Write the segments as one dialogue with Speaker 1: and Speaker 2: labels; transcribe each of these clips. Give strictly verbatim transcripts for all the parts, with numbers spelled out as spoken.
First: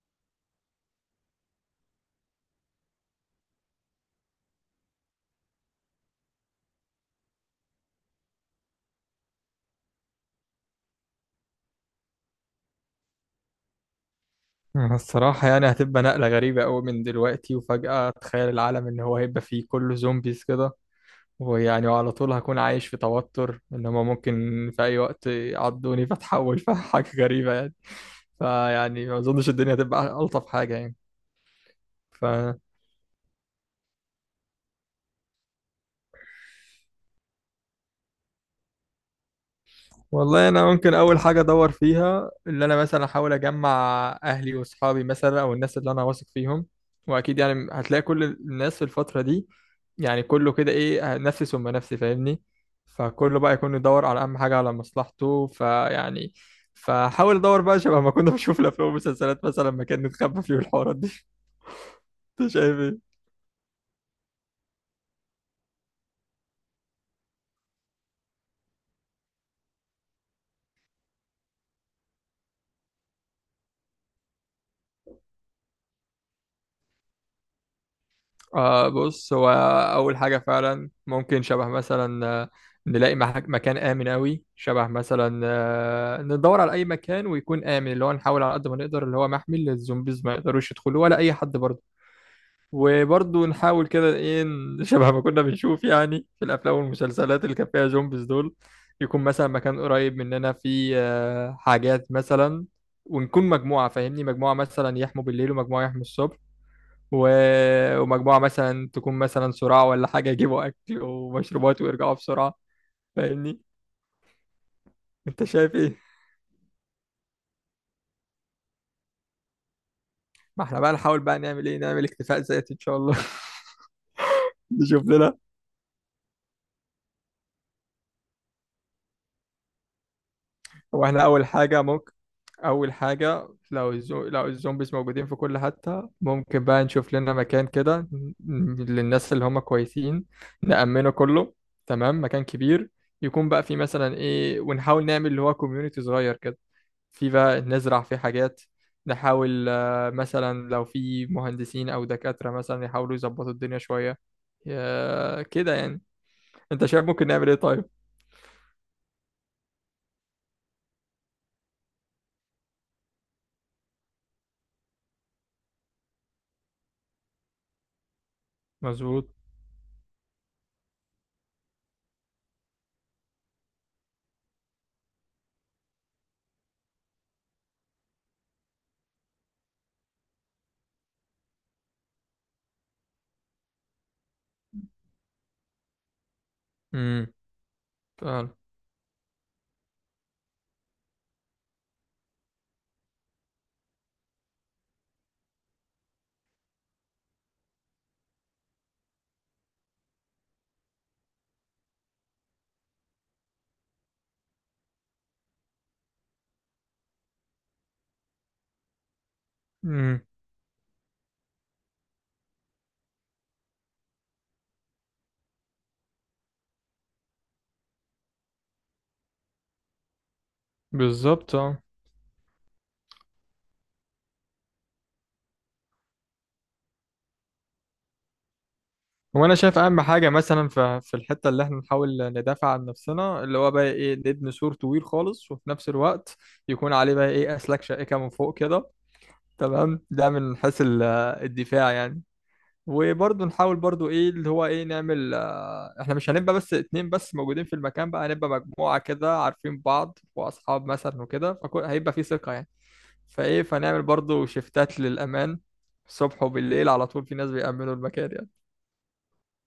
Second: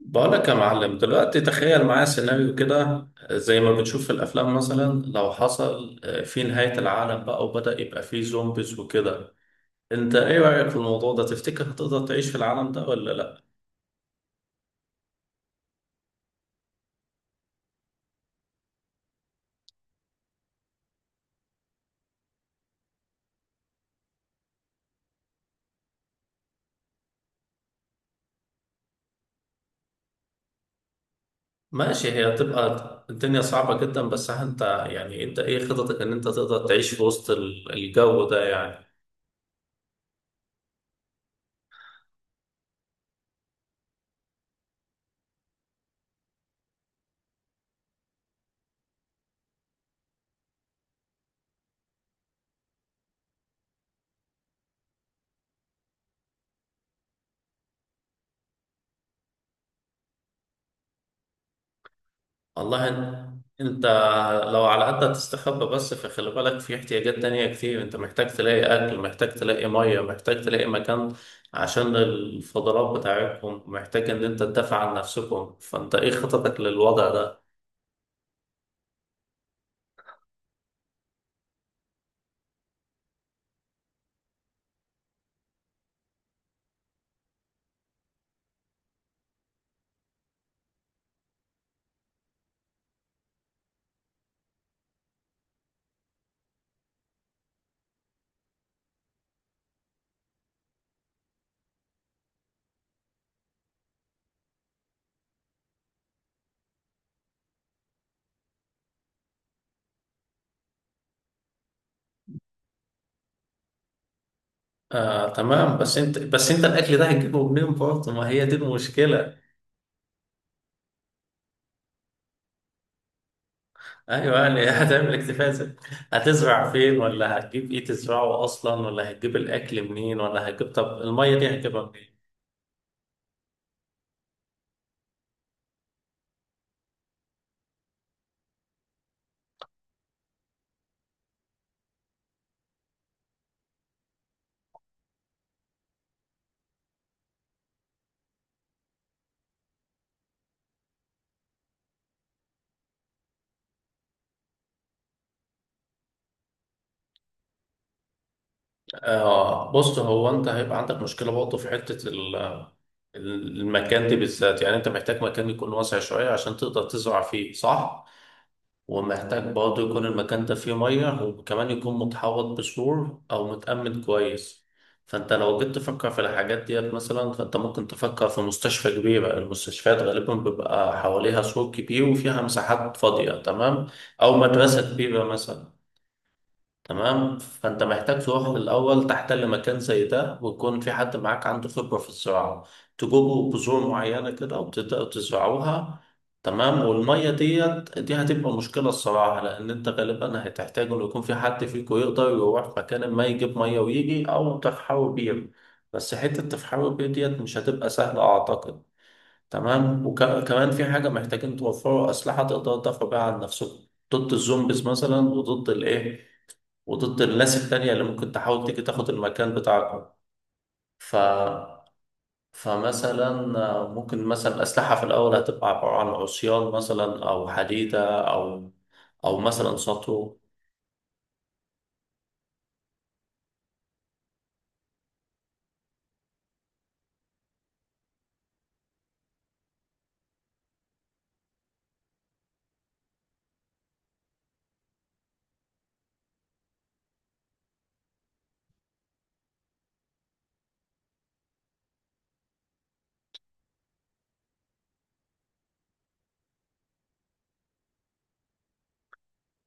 Speaker 1: بقولك يا معلم، دلوقتي تخيل معايا سيناريو كده زي ما بنشوف في الأفلام. مثلا لو حصل آه، في نهاية العالم، بقى وبدأ يبقى فيه زومبيز وكده. أنت إيه رأيك في الموضوع ده؟ تفتكر هتقدر تعيش في العالم ده ولا لأ؟
Speaker 2: أنا الصراحة يعني هتبقى نقلة غريبة أوي من دلوقتي وفجأة تخيل العالم إن هو هيبقى فيه كله زومبيز كده. ويعني وعلى طول هكون عايش في توتر إن هما ممكن في أي وقت يعضوني فتحول فحاجة غريبة يعني. فيعني ما أظنش الدنيا هتبقى ألطف حاجة.
Speaker 1: ماشي، هي
Speaker 2: يعني
Speaker 1: هتبقى الدنيا صعبة جدا، بس أنت يعني أنت إيه خططك إن أنت تقدر تعيش في وسط ال- الجو ده يعني؟
Speaker 2: والله انا ممكن اول حاجه ادور فيها اللي انا مثلا احاول اجمع اهلي واصحابي مثلا او الناس اللي انا واثق فيهم. واكيد يعني هتلاقي كل الناس في الفتره دي يعني كله كده ايه نفسي ثم نفسي، فاهمني؟ فكله بقى يكون يدور على اهم حاجه على مصلحته، فيعني فحاول ادور بقى شبه ما كنا بنشوف الافلام والمسلسلات مثلا مكان نتخبى فيه الحوارات دي. انت شايف
Speaker 1: والله
Speaker 2: ايه؟
Speaker 1: إن- انت لو على قد تستخبى، بس فخلي بالك في احتياجات تانية كتير. انت محتاج تلاقي اكل، محتاج تلاقي مية، محتاج تلاقي مكان عشان الفضلات بتاعتكم، محتاج ان انت تدافع عن نفسكم. فانت ايه خططك للوضع ده؟
Speaker 2: آه، بص هو أول حاجة فعلا ممكن شبه مثلا آه، نلاقي مح- مكان آمن أوي. شبه مثلا آه، ندور على أي مكان ويكون آمن، اللي هو نحاول على قد ما نقدر اللي هو محمي للزومبيز ما يقدروش يدخلوا ولا أي حد برضه. وبرضه نحاول كده إيه ن- شبه ما كنا بنشوف يعني في الأفلام والمسلسلات اللي كان فيها زومبيز دول. يكون مثلا مكان قريب مننا فيه آه، حاجات مثلا. ونكون مجموعة، فاهمني؟ مجموعة مثلا يحموا بالليل ومجموعة يحموا الصبح و... ومجموعة مثلا تكون مثلا صراع ولا حاجة، يجيبوا أكل ومشروبات ويرجعوا بسرعة. فاهمني؟
Speaker 1: آه
Speaker 2: أنت شايف
Speaker 1: تمام،
Speaker 2: إيه؟
Speaker 1: بس انت بس انت الاكل ده هتجيبه منين برضه؟ ما هي دي المشكلة.
Speaker 2: ما احنا بقى نحاول بقى نعمل إيه؟ نعمل اكتفاء ذاتي إن شاء الله.
Speaker 1: ايوه يعني
Speaker 2: نشوف
Speaker 1: هتعمل
Speaker 2: لنا.
Speaker 1: اكتفاء ذاتي. هتزرع فين؟ ولا هتجيب ايه تزرعه اصلا؟ ولا هتجيب الاكل منين؟ ولا هتجيب، طب
Speaker 2: هو احنا
Speaker 1: المية
Speaker 2: أول
Speaker 1: دي هتجيبها
Speaker 2: حاجة
Speaker 1: منين؟
Speaker 2: ممكن أول حاجة لو الزو... لو الزومبيز موجودين في كل حتة، ممكن بقى نشوف لنا مكان كده ن- للناس اللي هم كويسين، نأمنه كله. تمام. مكان كبير يكون بقى فيه مثلا إيه، ونحاول نعمل اللي هو كوميونيتي صغير كده. في بقى نزرع فيه حاجات. نحاول آه، مثلا لو في مهندسين أو دكاترة مثلا يحاولوا يظبطوا الدنيا شوية. يا- كده يعني. أنت شايف ممكن نعمل إيه طيب؟
Speaker 1: آه بص، هو انت هيبقى عندك مشكله برضه في حته ال- المكان دي بالذات. يعني انت محتاج مكان يكون واسع شويه عشان تقدر تزرع فيه، صح؟
Speaker 2: مظبوط.
Speaker 1: ومحتاج برضه يكون المكان ده فيه ميه، وكمان يكون متحوط بسور او متأمن كويس. فانت لو جيت تفكر في الحاجات ديت، مثلا فانت ممكن تفكر في مستشفى كبيره. المستشفيات غالبا بيبقى حواليها سور كبير وفيها مساحات فاضيه، تمام؟ او مدرسه كبيره مثلا.
Speaker 2: امم
Speaker 1: تمام، فانت محتاج تروح
Speaker 2: فعلا.
Speaker 1: الاول تحتل مكان زي ده، ويكون في حد معاك عنده خبره في الزراعه. تجيبوا بذور معينه كده وتبداوا تزرعوها. تمام، والميه ديت دي هتبقى مشكله الصراحه، لان انت غالبا هتحتاج انه يكون في حد فيكم يقدر يروح مكان ما يجيب ميه ويجي، او تفحروا بير. بس حته تفحروا بير ديت مش هتبقى سهله اعتقد. تمام،
Speaker 2: امم
Speaker 1: وكمان في حاجه محتاجين توفروا اسلحه تقدروا تدافعوا بيها عن نفسكم ضد الزومبيز مثلا، وضد الايه، وضد الناس التانية اللي ممكن تحاول تيجي تاخد المكان بتاعكم. ف...
Speaker 2: بالظبط اه.
Speaker 1: فمثلا آه، ممكن مثلا الأسلحة في الأول هتبقى عبارة عن عصيان مثلا، أو حديدة، أو أو
Speaker 2: هو انا
Speaker 1: مثلا
Speaker 2: شايف اهم حاجه
Speaker 1: سطو.
Speaker 2: مثلا ف- في الحته اللي احنا نحاول ندافع عن نفسنا اللي هو بقى ايه نبني سور طويل خالص، وفي نفس الوقت يكون عليه بقى ايه اسلاك شائكه من فوق كده. تمام، ده من حيث ال- الدفاع يعني. وبرضه نحاول برضه ايه اللي هو ايه نعمل آه، احنا مش هنبقى بس اتنين بس موجودين في المكان، بقى هنبقى مجموعة كده عارفين بعض واصحاب مثلا وكده، فهيبقى في ثقة يعني. فايه فنعمل برضه شيفتات للأمان. الصبح وبالليل على طول في ناس بيأمنوا المكان يعني.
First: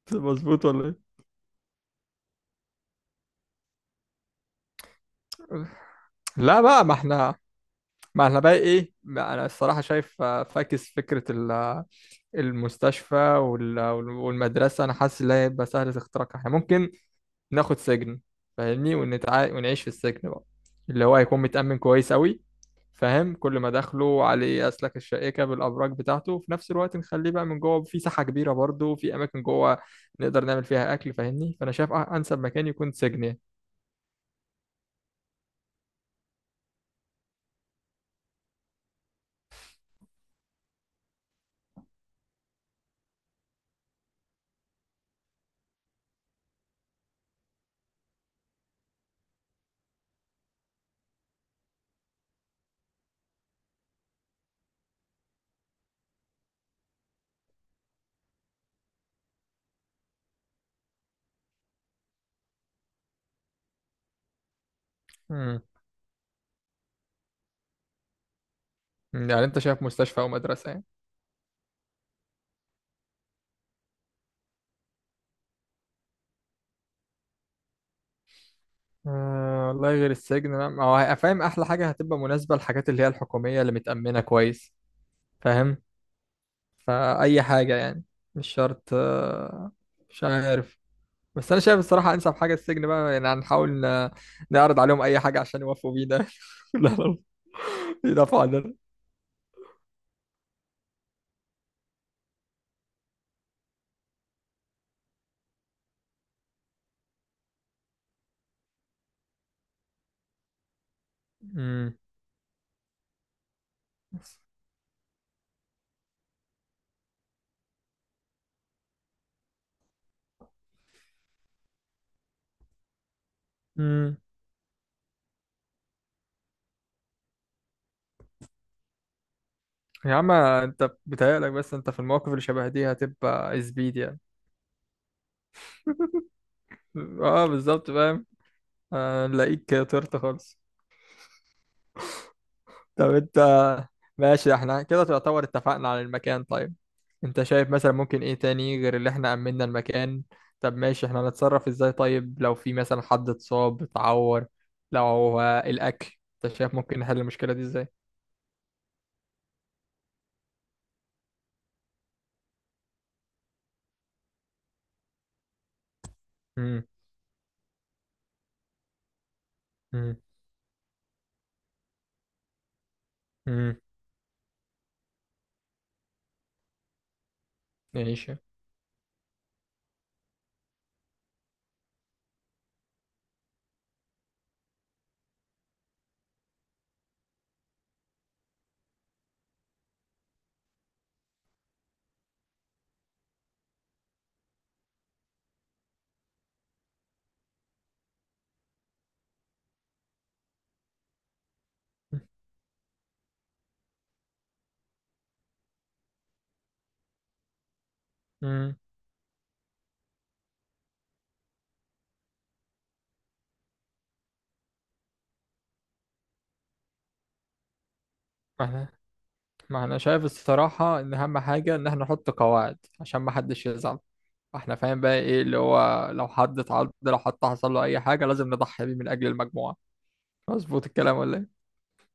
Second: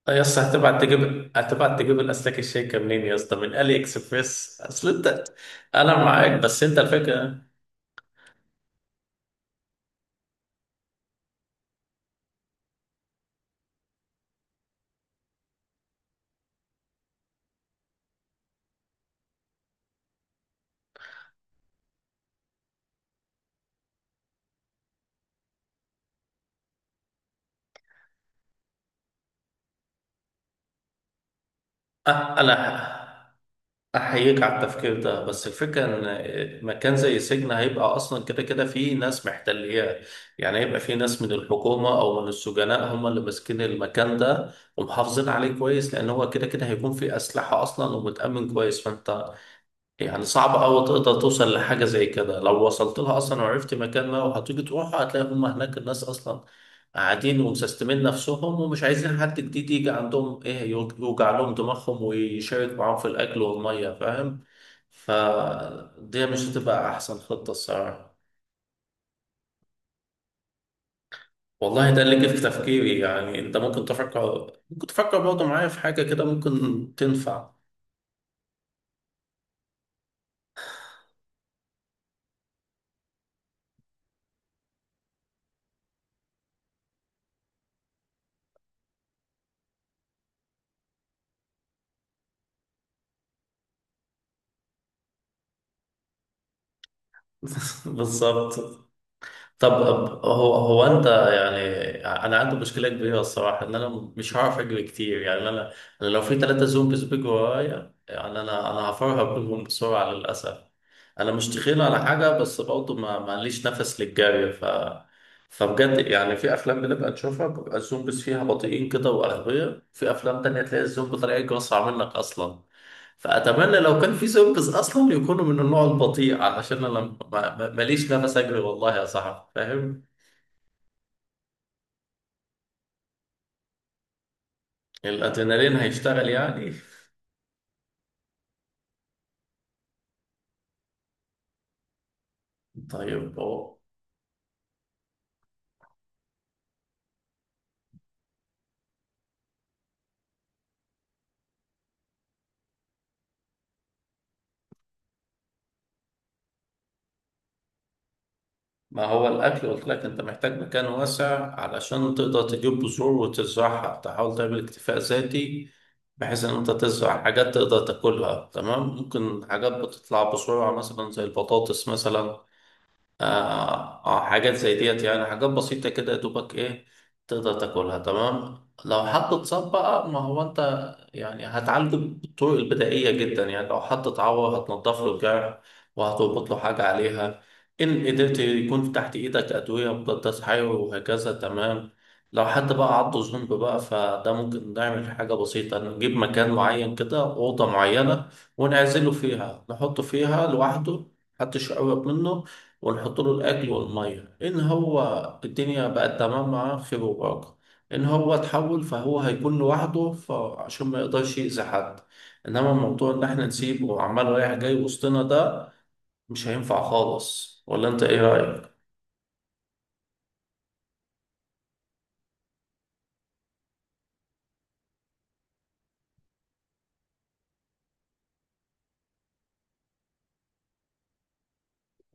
Speaker 1: يا اسطى،
Speaker 2: مظبوط
Speaker 1: هتبعت
Speaker 2: ولا ايه؟
Speaker 1: تجيب هتبعت تجيب الأسلاك الشيكة منين يا اسطى؟ من ألي إكسبريس؟ أصل أنت، أنا معاك
Speaker 2: لا
Speaker 1: بس أنت
Speaker 2: بقى، ما احنا
Speaker 1: الفكرة.
Speaker 2: ما احنا بقى ايه ما انا الصراحة شايف آه، فاكس فكرة ال- المستشفى وال- والمدرسة، انا حاسس ان هي هيبقى سهلة اختراقها. احنا ممكن ناخد سجن، فاهمني؟ ونتع... ونعيش في السجن بقى اللي هو هيكون متأمن كويس قوي. فاهم؟ كل ما دخله عليه أسلاك الشائكة بالأبراج بتاعته، وفي نفس الوقت نخليه بقى من جوه في ساحة كبيرة برضه في أماكن جوه نقدر نعمل فيها أكل. فاهمني؟ فأنا شايف أ- أنسب
Speaker 1: أه،
Speaker 2: مكان يكون
Speaker 1: أنا
Speaker 2: سجن يعني.
Speaker 1: أحييك على التفكير ده، بس الفكرة إن مكان زي سجن هيبقى أصلا كده كده فيه ناس محتلياه. يعني هيبقى فيه ناس من الحكومة أو من السجناء هم اللي ماسكين المكان ده ومحافظين عليه كويس، لأن هو كده كده هيكون فيه أسلحة أصلا ومتأمن كويس. فأنت يعني صعب أوي تقدر توصل لحاجة زي كده. لو وصلت لها أصلا وعرفت مكان ما وهتيجي تروح، هتلاقي هم هناك الناس أصلا قاعدين ومسستمين نفسهم، ومش عايزين حد جديد يجي عندهم إيه، يوج- يوجع لهم دماغهم ويشارك معاهم في الأكل والمية، فاهم؟
Speaker 2: مم.
Speaker 1: فدي مش هتبقى أحسن خطة الصراحة.
Speaker 2: يعني أنت شايف مستشفى أو مدرسة يعني؟
Speaker 1: والله ده اللي جه في تفكيري، يعني أنت ممكن تفكر، ممكن تفكر برضه معايا في حاجة كده ممكن تنفع.
Speaker 2: أه والله غير السجن لا. ما هو فاهم أحلى حاجة هتبقى مناسبة للحاجات اللي هي الحكومية اللي متأمنة كويس. فاهم؟ فأي حاجة يعني مش شرط. آه، مش عارف، بس انا شايف الصراحه انسب حاجه السجن بقى يعني. هنحاول ن- نعرض عليهم اي حاجه عشان يوافقوا بينا. لا لا، يدافعوا
Speaker 1: بالظبط.
Speaker 2: عننا.
Speaker 1: طب أب- هو هو انت يعني انا عندي مشكله كبيره الصراحه ان انا مش هعرف اجري كتير. يعني انا انا لو في تلاتة زومبيز بيجوا ورايا، يعني انا انا هفرهق بيهم بسرعه للاسف. انا مش تخين
Speaker 2: امم.
Speaker 1: على حاجه، بس برضه ما معليش نفس للجري. ف فبجد يعني في افلام بنبقى نشوفها بيبقى الزومبيز فيها بطيئين كده واغبياء، في افلام تانية تلاقي الزومبي طالع يجري اسرع منك اصلا. فأتمنى لو كان
Speaker 2: امم.
Speaker 1: في سيرفيس أصلا يكونوا من النوع البطيء، علشان أنا ما- ما- ماليش نفس أجري والله يا صاحبي، فاهم؟
Speaker 2: يا عم انت بتهيألك، بس انت في المواقف اللي شبه دي هتبقى زبيد يعني.
Speaker 1: الأدرينالين هيشتغل يعني.
Speaker 2: اه بالظبط، فاهم. هنلاقيك طرت خالص. طب
Speaker 1: طيب
Speaker 2: انت،
Speaker 1: هو،
Speaker 2: ماشي احنا كده تعتبر اتفقنا على المكان. طيب انت شايف مثلا ممكن ايه تاني غير اللي احنا امننا المكان؟ طب ماشي احنا هنتصرف ازاي طيب لو في مثلا حد اتصاب اتعور؟ لو هو الاكل؟ انت شايف ممكن نحل المشكلة دي ازاي؟
Speaker 1: ما هو الأكل قلت لك، أنت محتاج مكان واسع علشان تقدر تجيب بذور وتزرعها، تحاول تعمل اكتفاء ذاتي، بحيث إن أنت
Speaker 2: امم.
Speaker 1: تزرع حاجات تقدر تاكلها، تمام؟ ممكن حاجات
Speaker 2: امم.
Speaker 1: بتطلع بسرعة مثلا زي البطاطس مثلا. آه,
Speaker 2: امم.
Speaker 1: آه حاجات زي ديت يعني، حاجات بسيطة كده يا دوبك إيه، تقدر تاكلها
Speaker 2: ايش؟
Speaker 1: تمام. لو حد اتصاب بقى، ما هو أنت يعني هتعالجه بالطرق البدائية جدا. يعني لو حد اتعور هتنضف له الجرح وهتربط له حاجة عليها، إن قدرت يكون تحت إيدك أدوية مضادات حيوي وهكذا، تمام؟ لو حد بقى عضه ذنب بقى، فده ممكن نعمل حاجة بسيطة، نجيب مكان معين كده، أوضة معينة ونعزله فيها، نحطه فيها لوحده، محدش يقرب منه، ونحط له الاكل والميه. ان هو الدنيا بقت تمام معاه، خير وبركه. ان هو
Speaker 2: امم.
Speaker 1: اتحول، فهو هيكون لوحده فعشان ما يقدرش يأذي حد. انما موضوع ان احنا نسيبه وعمال رايح جاي وسطنا ده، مش هينفع خالص، ولا انت ايه
Speaker 2: ما
Speaker 1: رأيك؟
Speaker 2: احنا ما احنا شايف الصراحة ان اهم حاجة ان احنا نحط قواعد عشان ما حدش يزعل. احنا فاهم بقى ايه اللي هو لو حد اتعض لو حد حصل له اي حاجة لازم نضحي بيه من اجل المجموعة. مظبوط الكلام ولا ايه؟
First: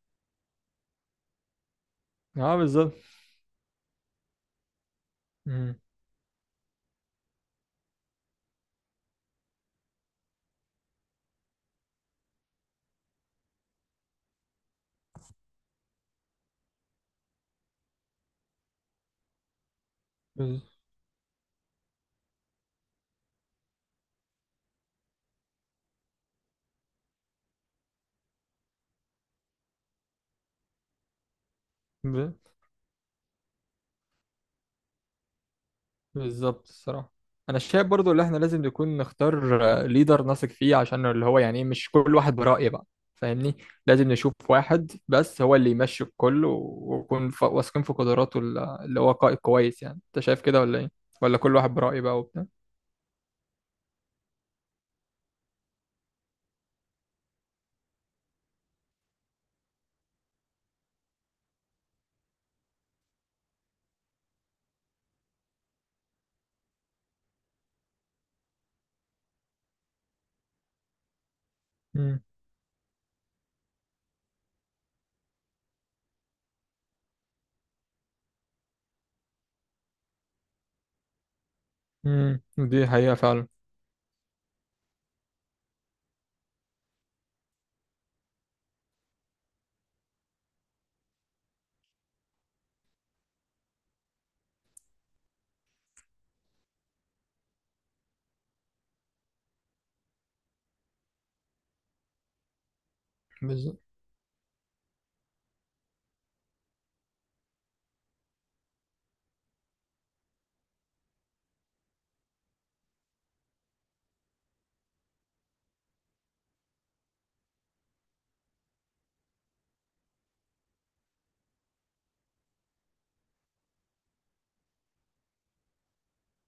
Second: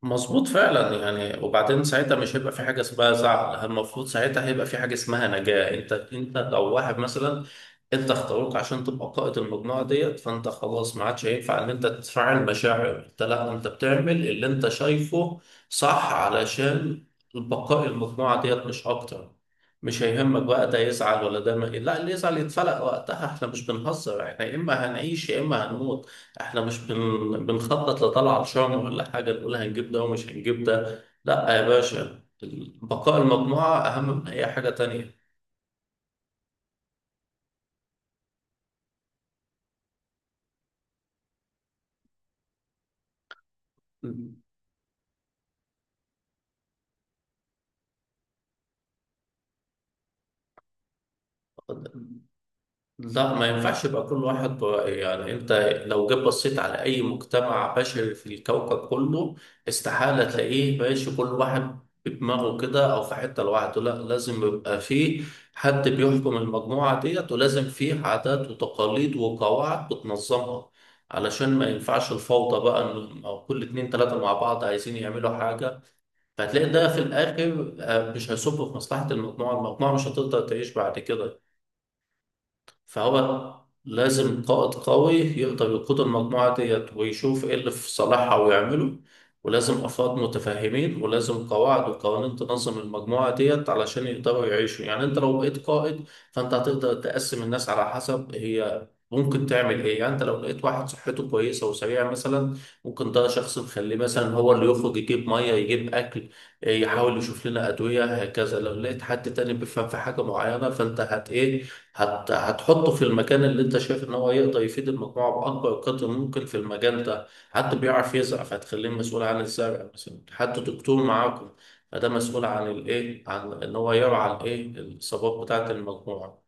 Speaker 1: مظبوط فعلا يعني، وبعدين ساعتها مش هيبقى
Speaker 2: اه
Speaker 1: في حاجه
Speaker 2: بالظبط.
Speaker 1: اسمها زعل، المفروض ساعتها هيبقى في حاجه اسمها نجاه. انت انت لو واحد مثلا انت اختاروك عشان تبقى قائد المجموعه ديت، فانت خلاص ما عادش هينفع ان انت تفعل مشاعر، انت لا، انت بتعمل اللي انت شايفه صح علشان بقاء المجموعه ديت، مش اكتر. مش هيهمك بقى ده يزعل ولا ده ما لا، اللي يزعل يتفلق وقتها. احنا مش بنهزر، احنا يا اما هنعيش يا اما هنموت، احنا مش بن... بنخطط لطلعة شهر ولا حاجة نقول هنجيب ده ومش هنجيب ده، لا يا باشا،
Speaker 2: امم
Speaker 1: بقاء المجموعة أهم من أي حاجة تانية.
Speaker 2: بالظبط الصراحة. أنا شايف برضو اللي إحنا لازم نكون نختار آه، ليدر نثق فيه عشان اللي هو يعني إيه، مش كل واحد برأي بقى. فاهمني؟ لازم نشوف واحد بس هو اللي يمشي الكل، و- ونكون ف- واثقين في قدراته ال- اللي هو قائد كويس يعني. أنت شايف كده ولا إيه؟ ولا كل واحد برأيه بقى وبتاع؟
Speaker 1: لا ما ينفعش يبقى كل واحد ب- يعني انت لو جيت بصيت على اي مجتمع بشري في الكوكب كله، استحالة تلاقيه ماشي كل واحد بدماغه كده او في حتة لوحده. لا، لازم يبقى فيه حد بيحكم المجموعة ديت، ولازم فيه عادات وتقاليد وقواعد بتنظمها، علشان ما ينفعش
Speaker 2: امم.
Speaker 1: الفوضى بقى، انهم او كل اتنين تلاتة مع بعض عايزين يعملوا حاجة. فهتلاقي ده في الاخر آه، مش هيصب في مصلحة المجموعة، المجموعة مش هتقدر تعيش بعد كده.
Speaker 2: امم، دي حقيقة فعلا.
Speaker 1: فهو لازم قائد قوي يقدر يقود المجموعة ديت ويشوف ايه اللي في صالحها ويعمله، ولازم أفراد متفاهمين، ولازم قواعد وقوانين تنظم المجموعة ديت علشان يقدروا يعيشوا. يعني انت لو بقيت قائد، فانت هتقدر تقسم الناس على حسب هي ممكن تعمل ايه. يعني انت لو لقيت واحد صحته كويسة وسريعة مثلا، ممكن ده شخص
Speaker 2: بالظبط.
Speaker 1: نخليه مثلا هو اللي يخرج يجيب مية، يجيب اكل، يحاول يشوف لنا ادوية، هكذا. لو لقيت حد تاني بيفهم في حاجة معينة، فانت هت ايه هت... هتحطه في المكان اللي انت شايف ان هو يقدر يفيد المجموعه باكبر قدر ممكن في المجال ده. حد بيعرف يزرع، فهتخليه مسؤول عن الزرع مثلا. حد دكتور معاكم، فده مسؤول عن الايه، عن ان هو يرعى الايه الاصابات بتاعه المجموعه.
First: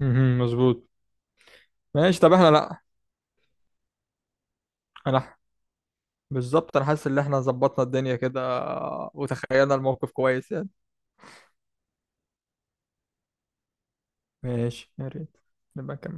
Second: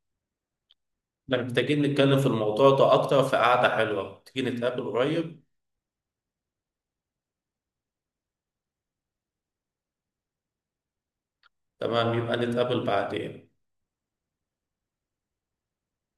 Speaker 2: امم مظبوط.
Speaker 1: احنا محتاجين نتكلم
Speaker 2: ماشي،
Speaker 1: في
Speaker 2: طب إحنا
Speaker 1: الموضوع
Speaker 2: لأ.
Speaker 1: ده اكتر في قعده حلوه، تيجي نتقابل
Speaker 2: أنا
Speaker 1: قريب.
Speaker 2: بالظبط أنا حاسس إن إحنا ظبطنا الدنيا كده وتخيلنا الموقف كويس يعني.
Speaker 1: تمام، يبقى نتقابل بعدين.
Speaker 2: ماشي، يا ريت نبقى نكمل.